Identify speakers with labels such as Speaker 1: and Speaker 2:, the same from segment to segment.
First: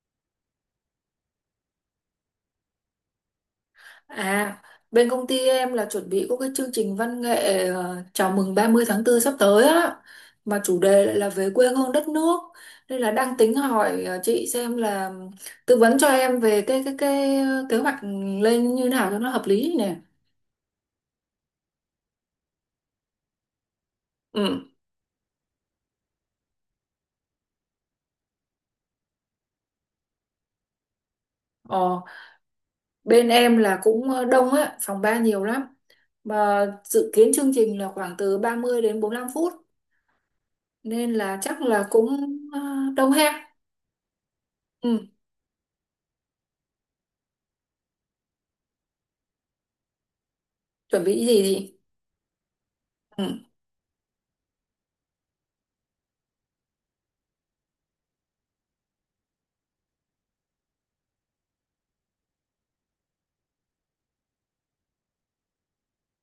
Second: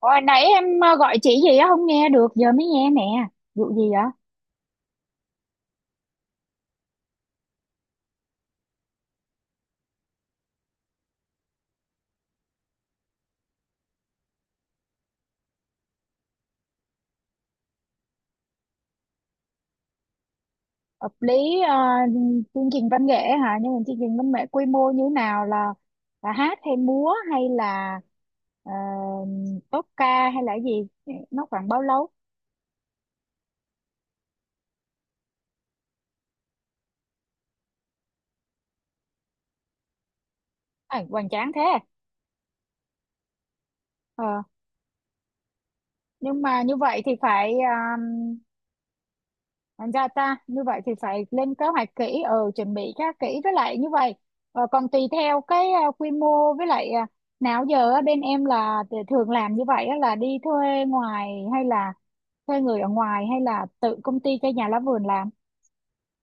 Speaker 1: Hồi nãy em gọi chị gì á, không nghe được, giờ mới nghe nè. Vụ gì vậy?
Speaker 2: À, Bên công ty em là chuẩn bị có cái chương trình văn nghệ chào mừng 30 tháng 4 sắp tới á, mà chủ đề lại là về quê hương đất nước, nên là đang tính hỏi chị xem là tư vấn cho em về cái kế hoạch lên như nào cho nó hợp lý nè.
Speaker 1: Hợp lý. ờ, Chương trình văn nghệ hả? Nhưng mà chương trình văn nghệ quy
Speaker 2: Ừ.
Speaker 1: mô như thế nào, là hát hay múa hay là ờ, tốp ca hay là cái gì? Nó khoảng bao
Speaker 2: Ờ,
Speaker 1: lâu?
Speaker 2: Bên em là cũng đông á, phòng ban nhiều lắm. Mà dự kiến chương trình là khoảng từ 30 đến 45 phút,
Speaker 1: À,
Speaker 2: nên
Speaker 1: hoành
Speaker 2: là
Speaker 1: tráng
Speaker 2: chắc
Speaker 1: thế.
Speaker 2: là cũng ờ, đông ha.
Speaker 1: Ờ,
Speaker 2: Ừ,
Speaker 1: nhưng mà như vậy thì phải thành ra ta như vậy thì
Speaker 2: chuẩn
Speaker 1: phải
Speaker 2: bị gì
Speaker 1: lên kế
Speaker 2: thì
Speaker 1: hoạch kỹ, chuẩn bị khá kỹ,
Speaker 2: ừ.
Speaker 1: với lại như vậy còn tùy theo cái quy mô, với lại nào giờ á, bên em là thường làm như vậy á, là đi thuê ngoài hay là thuê người ở ngoài hay là tự công ty cho nhà lá vườn làm.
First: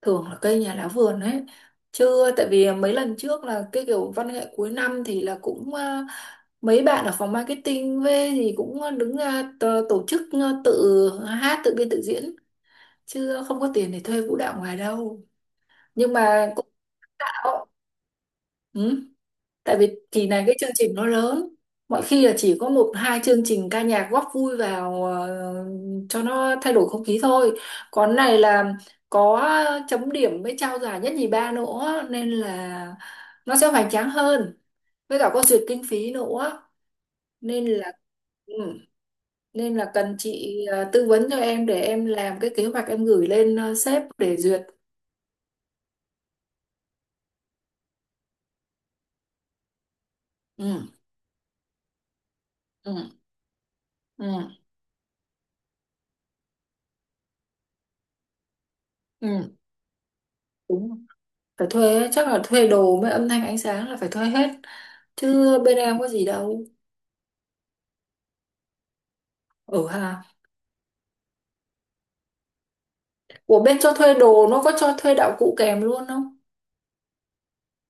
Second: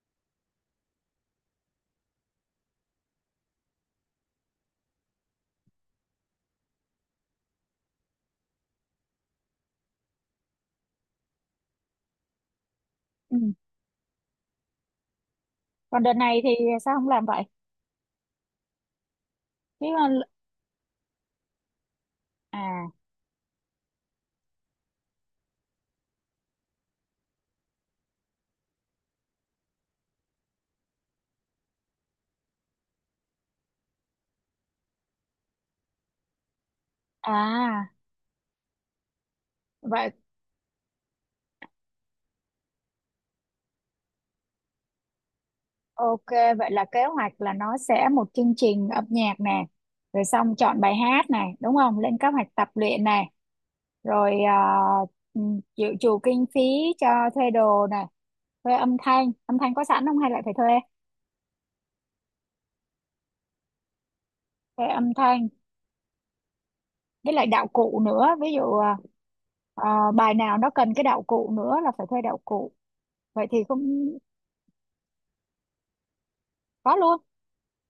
Speaker 2: Thường là cây nhà lá vườn ấy, chứ tại vì mấy lần trước là cái kiểu văn nghệ cuối năm thì là cũng à, mấy bạn ở phòng marketing về thì cũng đứng ra tổ chức, tự hát tự biên tự diễn,
Speaker 1: Ừ,
Speaker 2: chứ không có tiền để thuê vũ đạo ngoài đâu.
Speaker 1: còn đợt
Speaker 2: Nhưng
Speaker 1: này thì
Speaker 2: mà cũng
Speaker 1: sao không làm vậy
Speaker 2: bảo. Ừ. Tại
Speaker 1: chứ?
Speaker 2: vì
Speaker 1: Ờ,
Speaker 2: kỳ này cái chương trình nó lớn. Mọi khi là chỉ có
Speaker 1: à
Speaker 2: một hai chương trình ca nhạc góp vui vào, cho nó thay đổi không khí thôi. Còn này là có chấm điểm với trao giải nhất nhì ba nữa, nên là nó sẽ hoành tráng hơn. Với cả có duyệt kinh phí nữa, nên
Speaker 1: à
Speaker 2: là ừ, nên là
Speaker 1: Vậy,
Speaker 2: cần chị tư vấn cho em để em làm cái kế hoạch em gửi lên sếp để duyệt.
Speaker 1: ok, vậy là kế hoạch là nó sẽ một chương trình âm nhạc nè, rồi xong chọn
Speaker 2: Ừ.
Speaker 1: bài hát này đúng không, lên kế hoạch tập luyện
Speaker 2: Ừ.
Speaker 1: này, rồi
Speaker 2: Ừ.
Speaker 1: ừ, chịu chủ kinh phí cho thuê đồ này, thuê âm thanh. Âm
Speaker 2: Ừ.
Speaker 1: thanh có sẵn không hay lại phải thuê
Speaker 2: Đúng rồi. Phải thuê ấy, chắc là thuê đồ với âm thanh ánh sáng là phải thuê hết,
Speaker 1: thuê âm thanh,
Speaker 2: chứ bên em có gì đâu.
Speaker 1: với lại đạo cụ nữa, ví dụ
Speaker 2: Ở hà,
Speaker 1: bài nào nó cần cái đạo cụ nữa là phải thuê đạo cụ, vậy thì
Speaker 2: của bên cho
Speaker 1: cũng
Speaker 2: thuê đồ nó có cho thuê đạo cụ kèm luôn không?
Speaker 1: có luôn.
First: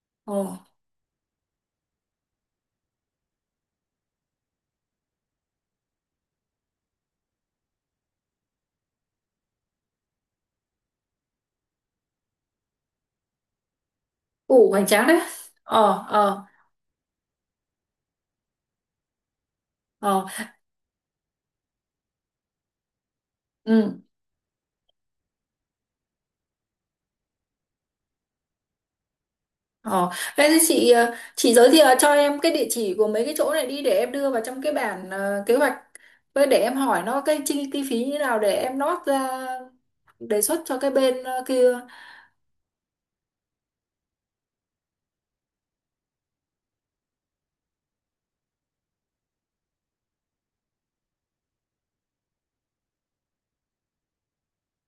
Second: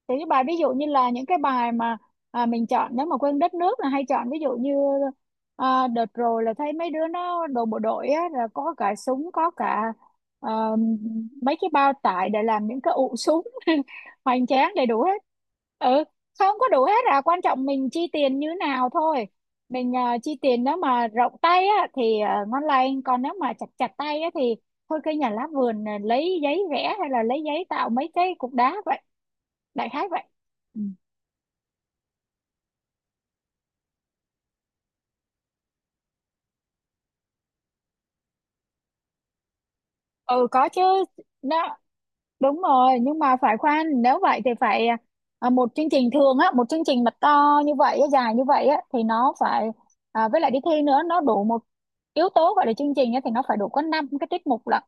Speaker 1: Thì cái
Speaker 2: Ờ
Speaker 1: bài ví dụ như là những cái bài mà mình chọn, nếu mà quên đất nước là hay chọn ví dụ như đợt rồi là thấy mấy đứa nó đồ bộ đội á, là có cả súng, có cả à, mấy cái bao tải để làm những cái ụ súng hoành
Speaker 2: ủ
Speaker 1: tráng đầy
Speaker 2: Hoành
Speaker 1: đủ
Speaker 2: tráng đấy.
Speaker 1: hết. Ừ,
Speaker 2: ờ ờ
Speaker 1: không có đủ hết à, quan trọng mình chi tiền như nào thôi. Mình
Speaker 2: ờ
Speaker 1: chi tiền nếu mà rộng tay á thì ngon lành, còn nếu mà chặt chặt
Speaker 2: ừ.
Speaker 1: tay á thì thôi cây nhà lá vườn là lấy giấy vẽ hay là lấy giấy tạo mấy cái cục đá vậy, đại khái
Speaker 2: ờ
Speaker 1: vậy.
Speaker 2: Thế thì
Speaker 1: ừ,
Speaker 2: chị chị giới thiệu cho em cái địa chỉ của mấy cái chỗ này đi để em đưa vào trong cái bản kế hoạch, với để em hỏi nó cái chi chi phí như thế nào để em nót ra đề
Speaker 1: ừ,
Speaker 2: xuất
Speaker 1: có
Speaker 2: cho
Speaker 1: chứ,
Speaker 2: cái bên kia.
Speaker 1: đó đúng rồi. Nhưng mà phải khoan, nếu vậy thì phải một chương trình thường á, một chương trình mà to như vậy á, dài như vậy á thì nó phải với lại đi thi nữa, nó đủ một yếu tố gọi là chương trình á thì nó phải đủ có năm cái tiết mục lận.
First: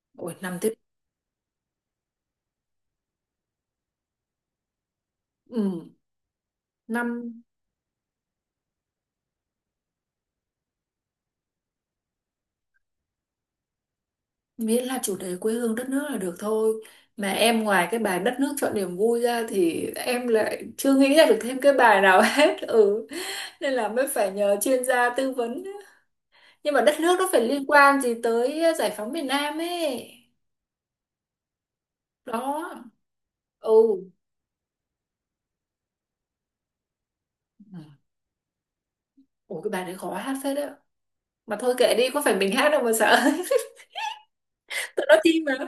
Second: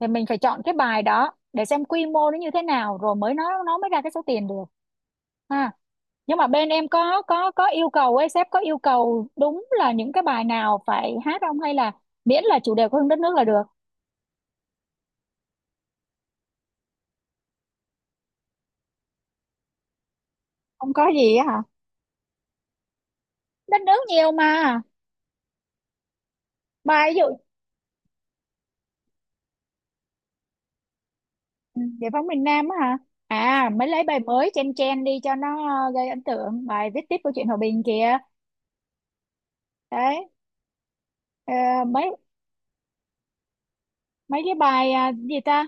Speaker 1: Thì mình
Speaker 2: Ủa,
Speaker 1: phải
Speaker 2: năm
Speaker 1: chọn cái
Speaker 2: tiếp?
Speaker 1: bài đó để xem quy mô nó như thế nào, rồi mới nó mới ra cái số tiền được.
Speaker 2: Ừ,
Speaker 1: Ha, nhưng mà bên em có
Speaker 2: năm.
Speaker 1: có có yêu cầu ấy, sếp có yêu cầu đúng là những cái bài nào phải hát không, hay là miễn là chủ đề của đất nước là được?
Speaker 2: Miễn là chủ đề quê hương đất nước là được thôi. Mà em ngoài cái bài đất nước chọn niềm vui ra thì em lại
Speaker 1: Không
Speaker 2: chưa
Speaker 1: có
Speaker 2: nghĩ ra
Speaker 1: gì
Speaker 2: được
Speaker 1: á
Speaker 2: thêm
Speaker 1: hả?
Speaker 2: cái bài nào hết. Ừ, nên
Speaker 1: Đất
Speaker 2: là
Speaker 1: nước
Speaker 2: mới
Speaker 1: nhiều
Speaker 2: phải nhờ
Speaker 1: mà,
Speaker 2: chuyên gia tư vấn. Nhưng mà đất
Speaker 1: bài
Speaker 2: nước
Speaker 1: ví
Speaker 2: nó
Speaker 1: dụ
Speaker 2: phải liên quan gì tới giải phóng miền Nam ấy.
Speaker 1: ừ, giải phóng miền Nam
Speaker 2: Đó.
Speaker 1: á hả? À,
Speaker 2: Ừ.
Speaker 1: mới lấy bài mới, chen chen đi cho nó gây ấn tượng, bài viết tiếp câu chuyện hòa bình kìa.
Speaker 2: Ủa, cái bài đấy khó
Speaker 1: Đấy.
Speaker 2: hát phết đấy. Mà thôi
Speaker 1: ờ,
Speaker 2: kệ đi,
Speaker 1: mấy
Speaker 2: có phải mình hát đâu mà sợ.
Speaker 1: mấy cái bài
Speaker 2: Tụi nó
Speaker 1: gì
Speaker 2: chim mà.
Speaker 1: ta,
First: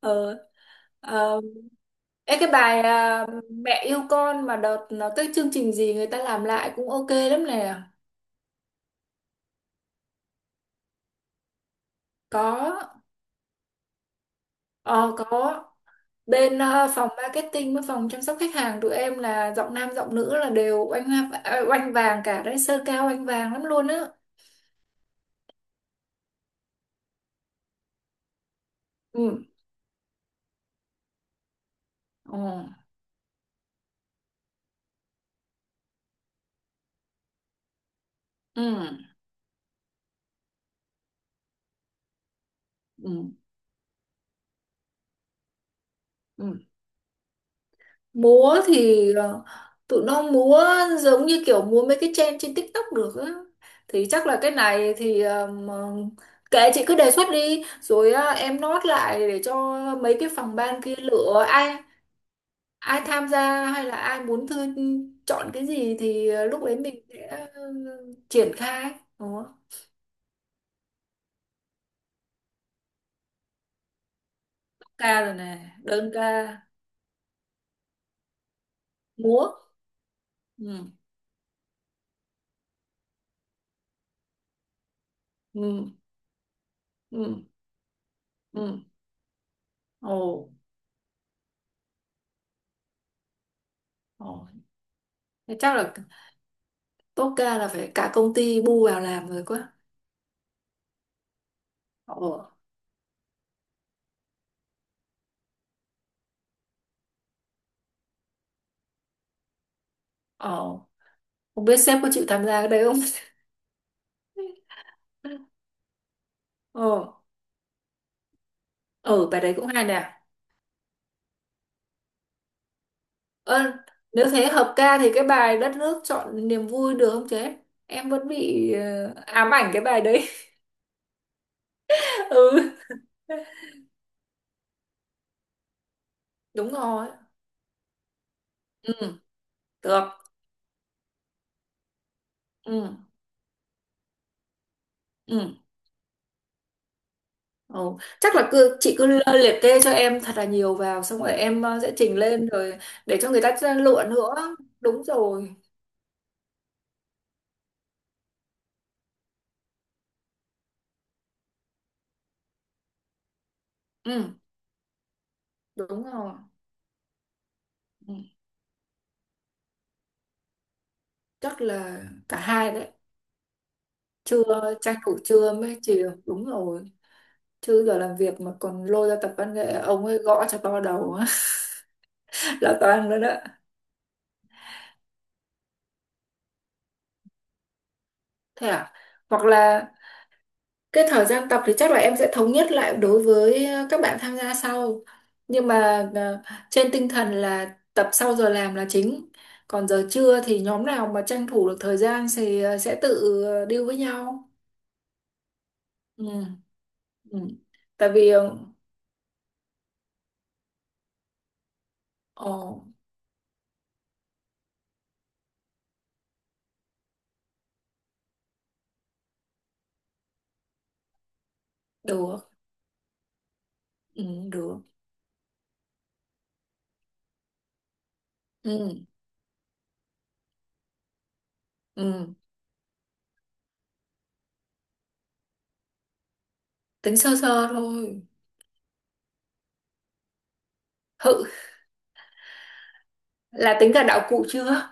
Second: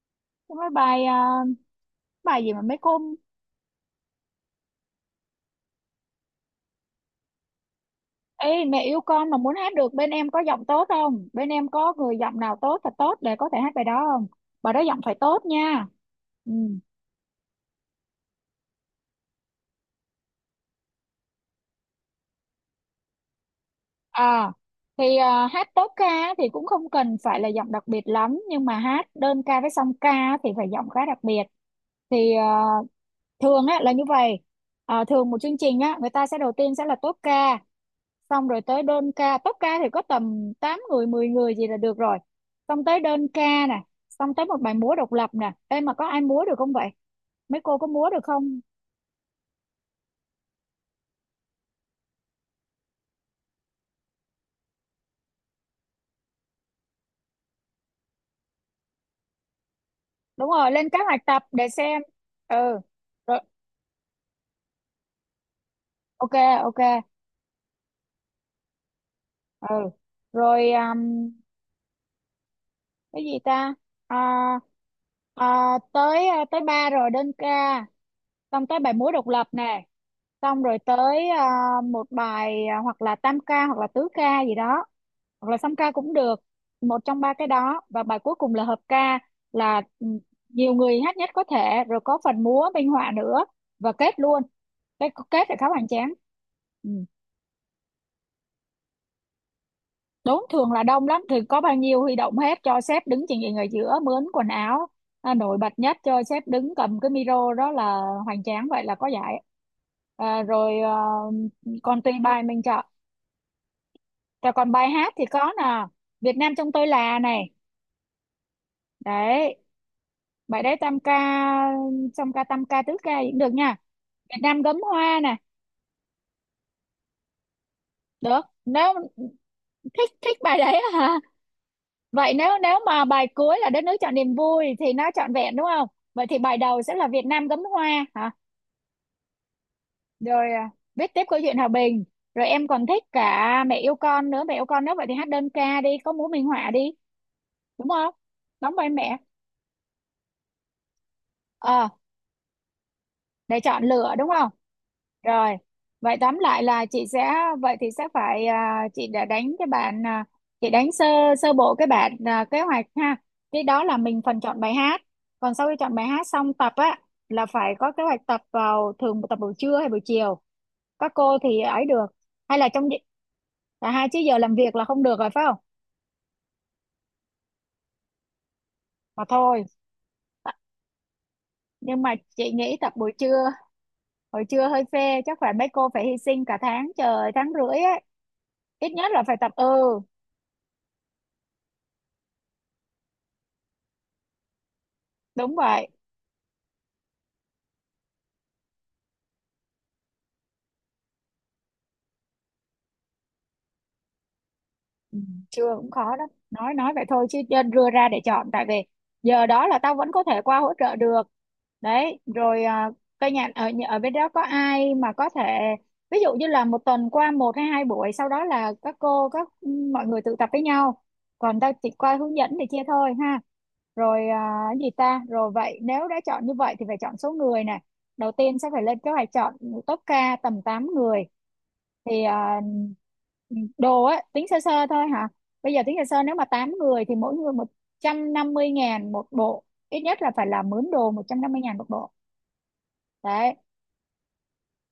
Speaker 2: ờ
Speaker 1: mấy bài
Speaker 2: ờ, Ê,
Speaker 1: bài
Speaker 2: cái
Speaker 1: gì mà mấy
Speaker 2: bài
Speaker 1: cô.
Speaker 2: à, mẹ yêu con mà đợt nó cái chương trình gì người ta làm lại cũng ok lắm nè.
Speaker 1: Ê, mẹ yêu con mà muốn hát được bên em có giọng tốt không? Bên em có người giọng nào tốt thật
Speaker 2: Có.
Speaker 1: tốt để có thể hát bài đó không? Bài đó giọng
Speaker 2: Ờ,
Speaker 1: phải tốt
Speaker 2: có
Speaker 1: nha. Ừ.
Speaker 2: bên phòng marketing với phòng chăm sóc khách hàng tụi em là giọng nam giọng nữ là đều oanh vàng cả đấy, sơ cao oanh vàng lắm luôn á.
Speaker 1: À, thì hát tốt ca thì cũng không cần phải là giọng đặc biệt lắm, nhưng mà hát đơn
Speaker 2: Ừ.
Speaker 1: ca với song ca thì phải giọng khá đặc biệt. Thì
Speaker 2: Ừ.
Speaker 1: thường á là như vậy. À, thường một chương trình á, người ta sẽ đầu tiên sẽ là tốt ca, xong rồi
Speaker 2: Ừ.
Speaker 1: tới đơn ca. Tốp ca thì có tầm 8 người 10 người gì là được rồi, xong tới đơn
Speaker 2: Ừ.
Speaker 1: ca nè, xong tới một bài múa độc lập nè. Em mà có ai múa được
Speaker 2: Ừ.
Speaker 1: không vậy, mấy cô có múa được không?
Speaker 2: Múa thì tụi nó múa giống như kiểu múa mấy cái trend trên TikTok được á. Thì chắc là cái này thì kệ chị cứ đề xuất đi rồi em nốt lại để cho mấy cái
Speaker 1: Đúng
Speaker 2: phòng
Speaker 1: rồi,
Speaker 2: ban
Speaker 1: lên
Speaker 2: kia
Speaker 1: kế hoạch tập
Speaker 2: lựa
Speaker 1: để
Speaker 2: ai,
Speaker 1: xem. Ừ,
Speaker 2: ai tham
Speaker 1: rồi,
Speaker 2: gia hay là ai muốn thư, chọn cái gì thì
Speaker 1: ok,
Speaker 2: lúc đấy
Speaker 1: ok,
Speaker 2: mình sẽ ờ, triển khai đó.
Speaker 1: ừ rồi. Cái gì ta, à,
Speaker 2: Ca rồi nè, đơn ca,
Speaker 1: tới tới ba rồi đơn ca, xong tới bài múa độc
Speaker 2: múa.
Speaker 1: lập nè, xong rồi
Speaker 2: Ừ.
Speaker 1: tới một bài hoặc là tam ca hoặc là tứ ca gì đó, hoặc là
Speaker 2: Ừ.
Speaker 1: song ca cũng được. Một trong ba
Speaker 2: Ừ.
Speaker 1: cái đó, và bài cuối cùng là hợp
Speaker 2: Ừ.
Speaker 1: ca, là
Speaker 2: Ồ.
Speaker 1: nhiều người hát nhất có thể, rồi có phần múa minh họa nữa và kết
Speaker 2: Ồ.
Speaker 1: luôn. Cái kết là
Speaker 2: Thế
Speaker 1: khá
Speaker 2: chắc
Speaker 1: hoành
Speaker 2: là
Speaker 1: tráng. Ừ.
Speaker 2: tốt ca là phải cả công ty bu vào làm rồi quá.
Speaker 1: Đốn thường là đông lắm thì có bao nhiêu huy
Speaker 2: Ồ.
Speaker 1: động hết, cho sếp đứng trình diện ở giữa, mướn quần áo nổi bật nhất, cho sếp đứng cầm cái micro đó là hoành tráng vậy là có giải. Rồi
Speaker 2: Ồ. Không biết sếp
Speaker 1: còn
Speaker 2: có
Speaker 1: tùy
Speaker 2: chịu
Speaker 1: bài
Speaker 2: tham
Speaker 1: mình
Speaker 2: gia cái đấy
Speaker 1: chọn,
Speaker 2: không.
Speaker 1: rồi còn bài hát thì có nè. Việt Nam trong
Speaker 2: Ồ.
Speaker 1: tôi là này.
Speaker 2: Ừ, bài đấy
Speaker 1: Đấy,
Speaker 2: cũng hay nè.
Speaker 1: bài đấy tam ca, song ca tam ca tứ ca cũng được
Speaker 2: Ơ,
Speaker 1: nha.
Speaker 2: nếu
Speaker 1: Việt
Speaker 2: thế
Speaker 1: Nam
Speaker 2: hợp
Speaker 1: gấm
Speaker 2: ca thì
Speaker 1: hoa
Speaker 2: cái
Speaker 1: nè,
Speaker 2: bài đất nước chọn niềm vui được không chế? Em vẫn
Speaker 1: được.
Speaker 2: bị
Speaker 1: Nếu
Speaker 2: ám ảnh cái bài
Speaker 1: thích
Speaker 2: đấy.
Speaker 1: thích bài đấy hả? Vậy nếu
Speaker 2: Ừ,
Speaker 1: nếu mà bài cuối là đất nước chọn niềm vui thì nó trọn vẹn đúng không? Vậy thì bài
Speaker 2: đúng
Speaker 1: đầu sẽ là
Speaker 2: rồi.
Speaker 1: Việt Nam gấm hoa hả?
Speaker 2: Ừ, được.
Speaker 1: Rồi viết tiếp câu chuyện hòa bình. Rồi em còn
Speaker 2: Ừ.
Speaker 1: thích cả mẹ yêu con nữa, mẹ yêu con nữa vậy thì hát đơn
Speaker 2: Ừ.
Speaker 1: ca đi, có múa minh họa đi,
Speaker 2: Ừ.
Speaker 1: đúng không,
Speaker 2: Chắc là
Speaker 1: đóng
Speaker 2: cứ
Speaker 1: vai
Speaker 2: chị cứ
Speaker 1: mẹ.
Speaker 2: liệt kê cho em thật là nhiều vào, xong rồi em
Speaker 1: ờ
Speaker 2: sẽ chỉnh lên rồi để cho người ta
Speaker 1: để chọn
Speaker 2: lựa
Speaker 1: lựa đúng
Speaker 2: nữa.
Speaker 1: không?
Speaker 2: Đúng rồi.
Speaker 1: Rồi, vậy tóm lại là chị sẽ, vậy thì sẽ phải chị đã đánh cái bản chị đánh sơ sơ bộ cái bản kế hoạch ha. Cái đó là mình
Speaker 2: Ừ,
Speaker 1: phần chọn bài hát. Còn sau khi chọn
Speaker 2: đúng
Speaker 1: bài hát
Speaker 2: rồi.
Speaker 1: xong, tập á là phải có kế
Speaker 2: Ừ.
Speaker 1: hoạch tập vào, thường tập buổi trưa hay buổi chiều. Các cô
Speaker 2: Chắc
Speaker 1: thì ấy
Speaker 2: là
Speaker 1: được,
Speaker 2: cả
Speaker 1: hay là
Speaker 2: hai
Speaker 1: trong
Speaker 2: đấy.
Speaker 1: cả hai? Chứ giờ làm
Speaker 2: Trưa,
Speaker 1: việc là
Speaker 2: tranh
Speaker 1: không
Speaker 2: thủ
Speaker 1: được rồi phải
Speaker 2: trưa
Speaker 1: không?
Speaker 2: mới chiều, đúng rồi, chứ giờ làm việc mà còn lôi ra
Speaker 1: Mà
Speaker 2: tập văn
Speaker 1: thôi.
Speaker 2: nghệ ông ấy gõ cho to đầu.
Speaker 1: Nhưng mà chị
Speaker 2: Là
Speaker 1: nghĩ tập
Speaker 2: toàn rồi đó.
Speaker 1: buổi trưa hơi phê, chắc phải mấy cô phải hy sinh cả tháng trời, tháng rưỡi ấy.
Speaker 2: Thế
Speaker 1: Ít
Speaker 2: à.
Speaker 1: nhất là phải
Speaker 2: Hoặc
Speaker 1: tập,
Speaker 2: là cái thời gian tập thì chắc là em sẽ thống nhất lại đối với các bạn tham gia sau.
Speaker 1: đúng
Speaker 2: Nhưng
Speaker 1: vậy.
Speaker 2: mà trên tinh thần là tập sau giờ làm là chính. Còn giờ trưa thì nhóm nào mà tranh thủ được thời gian thì sẽ tự deal với nhau.
Speaker 1: Ừ, chưa cũng khó
Speaker 2: Ừ.
Speaker 1: đó, nói vậy thôi
Speaker 2: Ừ.
Speaker 1: chứ nên đưa
Speaker 2: Tại
Speaker 1: ra để
Speaker 2: vì
Speaker 1: chọn, tại vì giờ đó là tao vẫn có thể qua hỗ trợ được. Đấy,
Speaker 2: ồ,
Speaker 1: rồi cây nhà ở ở bên đó có ai mà có thể ví dụ như là một tuần qua một hay hai buổi, sau đó là các cô các mọi người tự tập với nhau, còn tao chỉ qua hướng
Speaker 2: được,
Speaker 1: dẫn thì chia thôi ha.
Speaker 2: ừ,
Speaker 1: Rồi cái
Speaker 2: được.
Speaker 1: gì ta. Rồi vậy nếu đã chọn như vậy thì phải chọn số người nè, đầu tiên sẽ phải
Speaker 2: Ừ.
Speaker 1: lên kế hoạch chọn top ca tầm 8 người. Thì
Speaker 2: Ừ.
Speaker 1: đồ á tính sơ sơ thôi hả, bây giờ tính sơ sơ nếu mà 8 người thì
Speaker 2: Tính
Speaker 1: mỗi
Speaker 2: sơ
Speaker 1: người một
Speaker 2: sơ thôi.
Speaker 1: trăm năm mươi ngàn một bộ, ít nhất là phải là mướn đồ một trăm
Speaker 2: Hự,
Speaker 1: năm mươi ngàn một bộ. Đấy,
Speaker 2: là tính cả đạo cụ chưa?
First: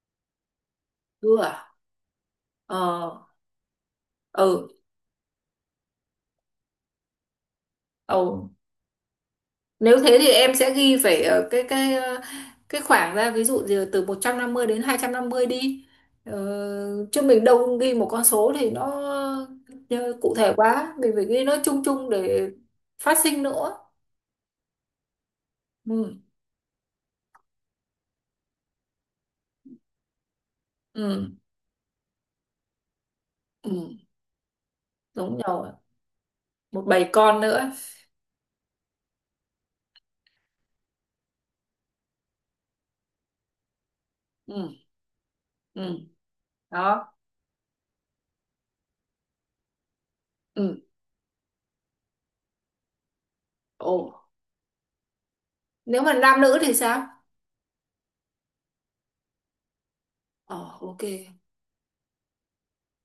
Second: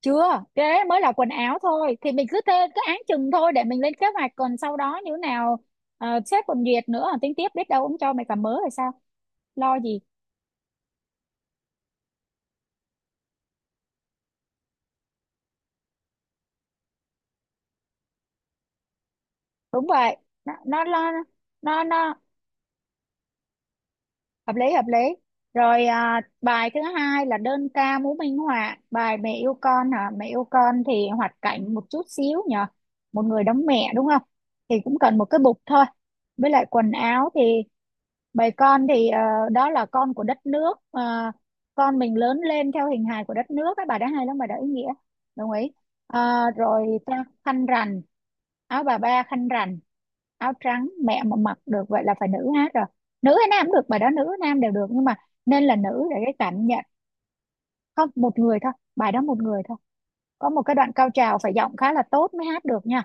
Speaker 1: chưa, cái đấy mới là quần
Speaker 2: Chưa
Speaker 1: áo
Speaker 2: à?
Speaker 1: thôi thì mình cứ thế
Speaker 2: Ờ,
Speaker 1: cứ án chừng thôi để mình lên kế hoạch, còn
Speaker 2: ừ,
Speaker 1: sau đó như thế nào. Sếp còn duyệt nữa, tính tiếp biết đâu ông cho mày cả
Speaker 2: ừ.
Speaker 1: mớ hay sao, lo
Speaker 2: Nếu
Speaker 1: gì.
Speaker 2: thế thì em sẽ ghi phải ở cái cái khoảng ra ví dụ gì là từ 150 đến 250 đi. Ờ, chứ mình đâu ghi một con số thì nó
Speaker 1: Đúng vậy,
Speaker 2: cụ
Speaker 1: nó
Speaker 2: thể
Speaker 1: nó
Speaker 2: quá,
Speaker 1: lo,
Speaker 2: mình phải ghi nó chung
Speaker 1: nó
Speaker 2: chung
Speaker 1: nó
Speaker 2: để phát sinh nữa.
Speaker 1: hợp lý, hợp lý. Rồi
Speaker 2: Ừ,
Speaker 1: bài thứ hai là đơn ca múa minh họa bài mẹ yêu con hả, mẹ yêu con thì hoạt
Speaker 2: ừ,
Speaker 1: cảnh một chút xíu nhờ, một người đóng
Speaker 2: ừ,
Speaker 1: mẹ đúng không, thì cũng cần một cái
Speaker 2: đúng
Speaker 1: bục
Speaker 2: rồi.
Speaker 1: thôi, với lại
Speaker 2: Một
Speaker 1: quần
Speaker 2: bầy
Speaker 1: áo thì.
Speaker 2: con nữa.
Speaker 1: Bầy con thì đó là con của đất nước. Ờ, con mình lớn lên theo hình hài của đất nước, các bà đã hay lắm, bà
Speaker 2: Ừ,
Speaker 1: đã ý nghĩa. Đồng ý.
Speaker 2: ừ,
Speaker 1: Ờ, Rồi
Speaker 2: đó.
Speaker 1: ta khăn rằn, áo bà ba khăn rằn áo
Speaker 2: Ừ.
Speaker 1: trắng, mẹ mà mặc được vậy là phải nữ hết rồi. Nữ hay nam cũng được,
Speaker 2: Ồ,
Speaker 1: bài đó nữ nam đều được, nhưng mà nên là
Speaker 2: nếu
Speaker 1: nữ
Speaker 2: mà
Speaker 1: để cái
Speaker 2: nam nữ
Speaker 1: cảm
Speaker 2: thì
Speaker 1: nhận.
Speaker 2: sao?
Speaker 1: Không, một người thôi, bài đó một người thôi, có một cái
Speaker 2: Ờ,
Speaker 1: đoạn
Speaker 2: ok.
Speaker 1: cao trào phải giọng khá là tốt mới hát được nha.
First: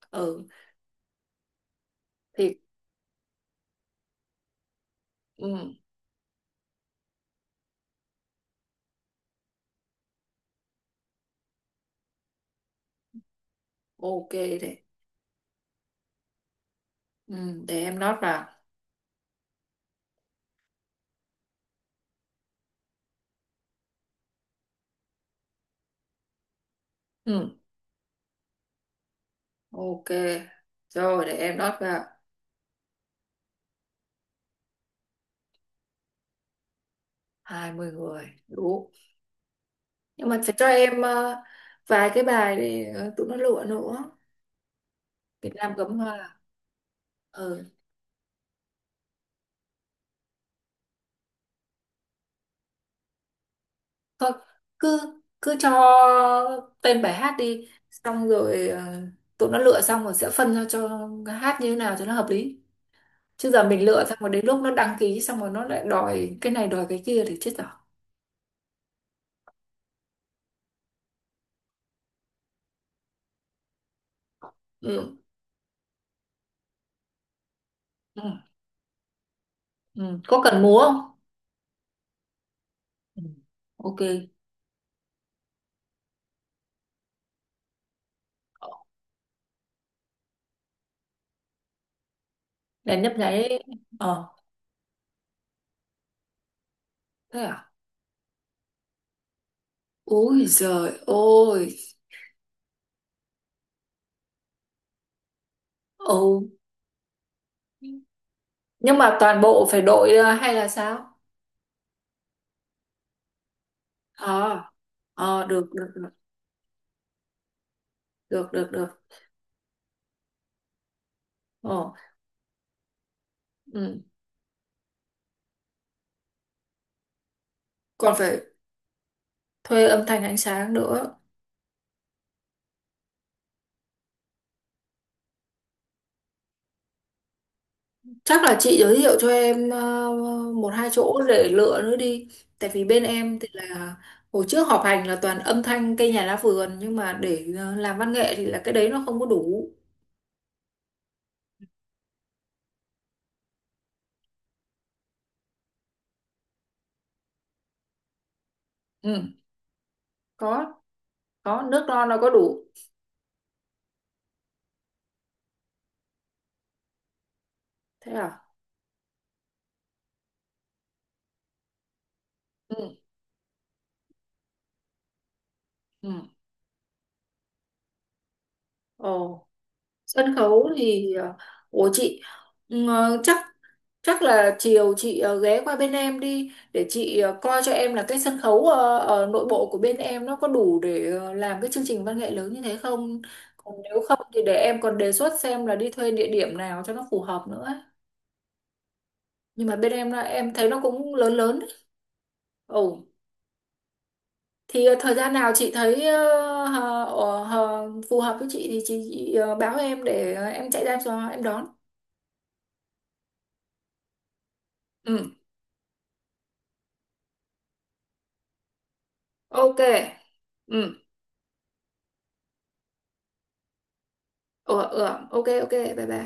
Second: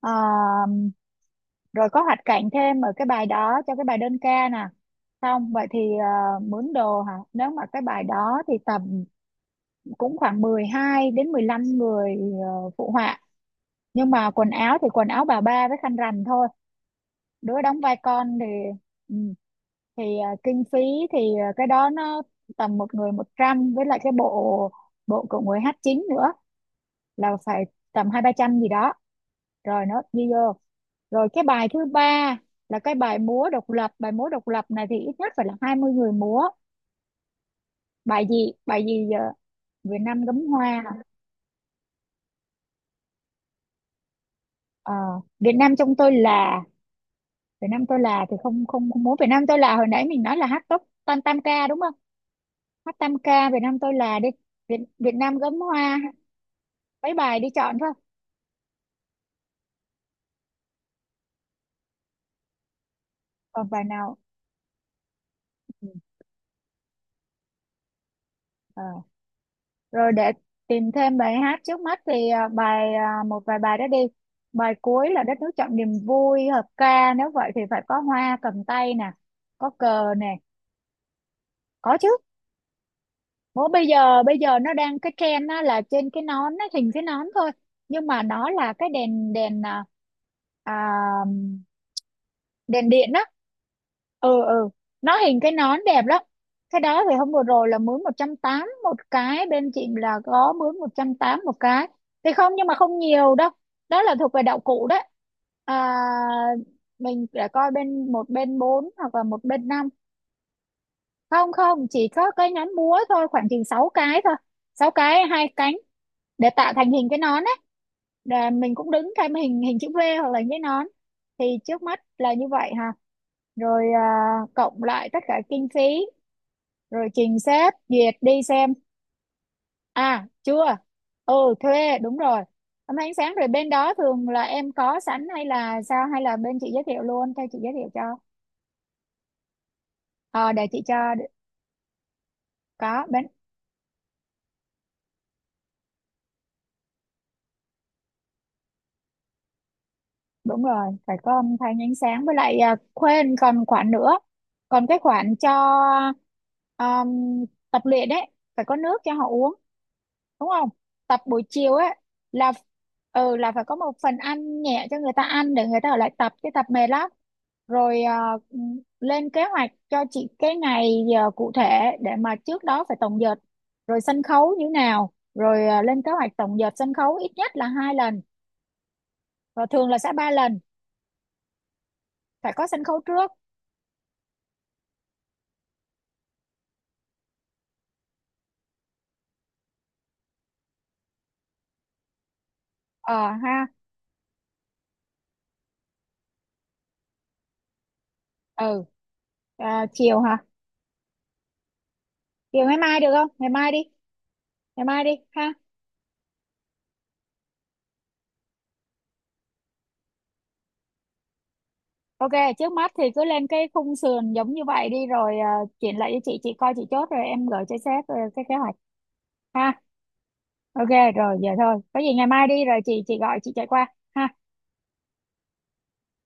Speaker 1: Ờ,
Speaker 2: Ừ,
Speaker 1: Rồi có hoạt cảnh
Speaker 2: thì
Speaker 1: thêm ở cái bài đó, cho cái bài đơn ca nè. Xong vậy
Speaker 2: ừ,
Speaker 1: thì mướn đồ hả, nếu mà cái bài đó thì tầm cũng khoảng 12 đến 15 người phụ họa, nhưng mà
Speaker 2: ok
Speaker 1: quần áo thì quần áo bà ba với khăn rằn thôi.
Speaker 2: Ừ,
Speaker 1: Đứa đóng
Speaker 2: để
Speaker 1: vai
Speaker 2: em note
Speaker 1: con thì
Speaker 2: vào.
Speaker 1: ừ, thì kinh phí thì cái đó nó tầm một người 100, với lại cái bộ bộ của người hát chính nữa là
Speaker 2: Ừ.
Speaker 1: phải tầm hai ba trăm gì đó, rồi nó
Speaker 2: Ok,
Speaker 1: đi vô.
Speaker 2: rồi
Speaker 1: Rồi
Speaker 2: để
Speaker 1: cái
Speaker 2: em
Speaker 1: bài
Speaker 2: lót
Speaker 1: thứ
Speaker 2: vào.
Speaker 1: ba là cái bài múa độc lập, bài múa độc lập này thì ít nhất phải là 20 người múa.
Speaker 2: 20
Speaker 1: Bài
Speaker 2: người
Speaker 1: gì bài
Speaker 2: đủ.
Speaker 1: gì giờ? Việt Nam
Speaker 2: Nhưng
Speaker 1: gấm
Speaker 2: mà phải cho
Speaker 1: hoa.
Speaker 2: em vài cái bài để tụi nó lựa nữa.
Speaker 1: Ờ,
Speaker 2: Việt
Speaker 1: Việt
Speaker 2: Nam
Speaker 1: Nam trong
Speaker 2: cấm
Speaker 1: tôi
Speaker 2: hoa.
Speaker 1: là.
Speaker 2: Ừ.
Speaker 1: Việt Nam tôi là thì không, không, không múa Việt Nam tôi là, hồi nãy mình nói là hát tốt tam tam ca đúng không, hát tam ca Việt Nam tôi là đi,
Speaker 2: Thôi,
Speaker 1: Việt
Speaker 2: cứ
Speaker 1: Việt Nam gấm
Speaker 2: cứ cho
Speaker 1: hoa,
Speaker 2: tên bài
Speaker 1: mấy
Speaker 2: hát
Speaker 1: bài đi
Speaker 2: đi,
Speaker 1: chọn thôi,
Speaker 2: xong rồi tụi nó lựa xong rồi sẽ phân ra cho hát như thế nào cho nó hợp lý. Chứ giờ
Speaker 1: còn bài
Speaker 2: mình lựa
Speaker 1: nào.
Speaker 2: xong rồi đến lúc nó đăng ký xong rồi nó lại
Speaker 1: Ừ.
Speaker 2: đòi cái này đòi cái kia thì chết rồi.
Speaker 1: Ờ, Rồi để tìm thêm bài hát, trước mắt thì bài một vài bài đó đi. Bài cuối
Speaker 2: Ừ.
Speaker 1: là đất nước trọn niềm vui hợp ca, nếu vậy thì phải có
Speaker 2: Ừ.
Speaker 1: hoa cầm tay nè, có cờ
Speaker 2: Ừ.
Speaker 1: nè.
Speaker 2: Có cần múa không?
Speaker 1: Có chứ,
Speaker 2: Ừ.
Speaker 1: bố bây
Speaker 2: Ok.
Speaker 1: giờ bây giờ nó đang cái trend á, là trên cái nón, nó hình cái nón thôi, nhưng mà nó là cái đèn đèn à, đèn
Speaker 2: Đèn
Speaker 1: điện
Speaker 2: nhấp
Speaker 1: á.
Speaker 2: nháy. Ờ.
Speaker 1: Ừ ừ, nó hình cái nón đẹp lắm, cái đó thì hôm
Speaker 2: Thế
Speaker 1: vừa rồi
Speaker 2: à?
Speaker 1: là mướn 180 một cái, bên chị là
Speaker 2: Úi
Speaker 1: có mướn một
Speaker 2: giời
Speaker 1: trăm tám một
Speaker 2: ôi.
Speaker 1: cái, thì không, nhưng mà không nhiều đâu, đó là thuộc về đạo cụ đấy. à,
Speaker 2: Ồ.
Speaker 1: mình sẽ coi bên một bên bốn
Speaker 2: Nhưng
Speaker 1: hoặc
Speaker 2: mà
Speaker 1: là
Speaker 2: toàn
Speaker 1: một
Speaker 2: bộ
Speaker 1: bên
Speaker 2: phải
Speaker 1: năm.
Speaker 2: đội hay là sao?
Speaker 1: Không không, chỉ có cái nón búa thôi, khoảng chừng 6 cái thôi,
Speaker 2: Ờ,
Speaker 1: 6 cái
Speaker 2: ờ,
Speaker 1: hai
Speaker 2: được,
Speaker 1: cánh
Speaker 2: được, được,
Speaker 1: để tạo thành hình cái nón ấy, để
Speaker 2: được, được,
Speaker 1: mình cũng
Speaker 2: được.
Speaker 1: đứng thêm hình hình chữ V hoặc là cái nón. Thì trước
Speaker 2: Ồ,
Speaker 1: mắt là như vậy hả? Rồi
Speaker 2: ừ.
Speaker 1: cộng lại tất cả kinh phí, rồi trình sếp
Speaker 2: Còn
Speaker 1: duyệt đi
Speaker 2: phải
Speaker 1: xem.
Speaker 2: thuê âm thanh
Speaker 1: À,
Speaker 2: ánh
Speaker 1: chưa,
Speaker 2: sáng nữa.
Speaker 1: ừ, thuê đúng rồi. Hôm ánh sáng rồi, bên đó thường là em có sẵn hay là sao, hay là bên chị giới thiệu luôn cho, chị giới thiệu cho.
Speaker 2: Chắc là chị giới thiệu cho em
Speaker 1: Ờ để
Speaker 2: một
Speaker 1: chị
Speaker 2: hai
Speaker 1: cho,
Speaker 2: chỗ để lựa nữa đi. Tại vì bên
Speaker 1: có bên.
Speaker 2: em thì là hồi trước họp hành là toàn âm thanh cây nhà lá vườn, nhưng mà để làm văn nghệ thì là cái đấy nó không có đủ.
Speaker 1: Đúng rồi, phải có âm thanh ánh sáng với lại, quên còn khoản nữa, còn cái khoản cho um, tập luyện đấy, phải có nước cho
Speaker 2: Ừ,
Speaker 1: họ uống đúng không,
Speaker 2: có,
Speaker 1: tập buổi
Speaker 2: có
Speaker 1: chiều
Speaker 2: nước
Speaker 1: á
Speaker 2: non nó có
Speaker 1: là
Speaker 2: đủ.
Speaker 1: ừ, là phải có một phần ăn nhẹ cho người ta ăn để người ta ở lại tập, cái tập mệt lắm. Rồi
Speaker 2: Thế à?
Speaker 1: lên kế hoạch cho chị cái ngày giờ cụ thể, để mà trước đó
Speaker 2: Ừ,
Speaker 1: phải tổng dợt, rồi sân khấu như nào, rồi lên kế hoạch
Speaker 2: ừ.
Speaker 1: tổng dợt sân khấu ít nhất là hai lần
Speaker 2: Ồ.
Speaker 1: và thường là sẽ ba
Speaker 2: Sân
Speaker 1: lần,
Speaker 2: khấu thì của chị.
Speaker 1: phải có sân khấu trước.
Speaker 2: Chắc chắc là chiều chị ghé qua bên em đi để chị coi cho em là cái sân khấu ở nội bộ của bên em nó có đủ để làm cái chương trình văn nghệ lớn như thế
Speaker 1: ờ
Speaker 2: không.
Speaker 1: Ha,
Speaker 2: Còn nếu không thì để em còn đề xuất xem là đi thuê địa điểm nào cho nó phù hợp nữa ấy.
Speaker 1: ừ.
Speaker 2: Nhưng mà
Speaker 1: Ờ,
Speaker 2: bên em
Speaker 1: chiều
Speaker 2: là
Speaker 1: hả,
Speaker 2: em thấy nó cũng lớn lớn đấy.
Speaker 1: chiều ngày mai
Speaker 2: Ồ,
Speaker 1: được không, ngày mai đi,
Speaker 2: thì
Speaker 1: ngày mai đi
Speaker 2: thời gian nào
Speaker 1: ha.
Speaker 2: chị thấy phù hợp với chị thì chị báo em để em chạy ra cho em đón.
Speaker 1: Ok, trước mắt thì cứ lên cái khung sườn giống như vậy đi,
Speaker 2: Ừ,
Speaker 1: rồi chuyển lại cho chị coi chị chốt rồi em gửi cho sếp cái kế hoạch ha.
Speaker 2: ok. Ừ.
Speaker 1: Ok, rồi vậy thôi, có gì ngày mai đi rồi chị gọi chị chạy qua. Ha
Speaker 2: Ừ. Ừ. Ok, ok, bye bye.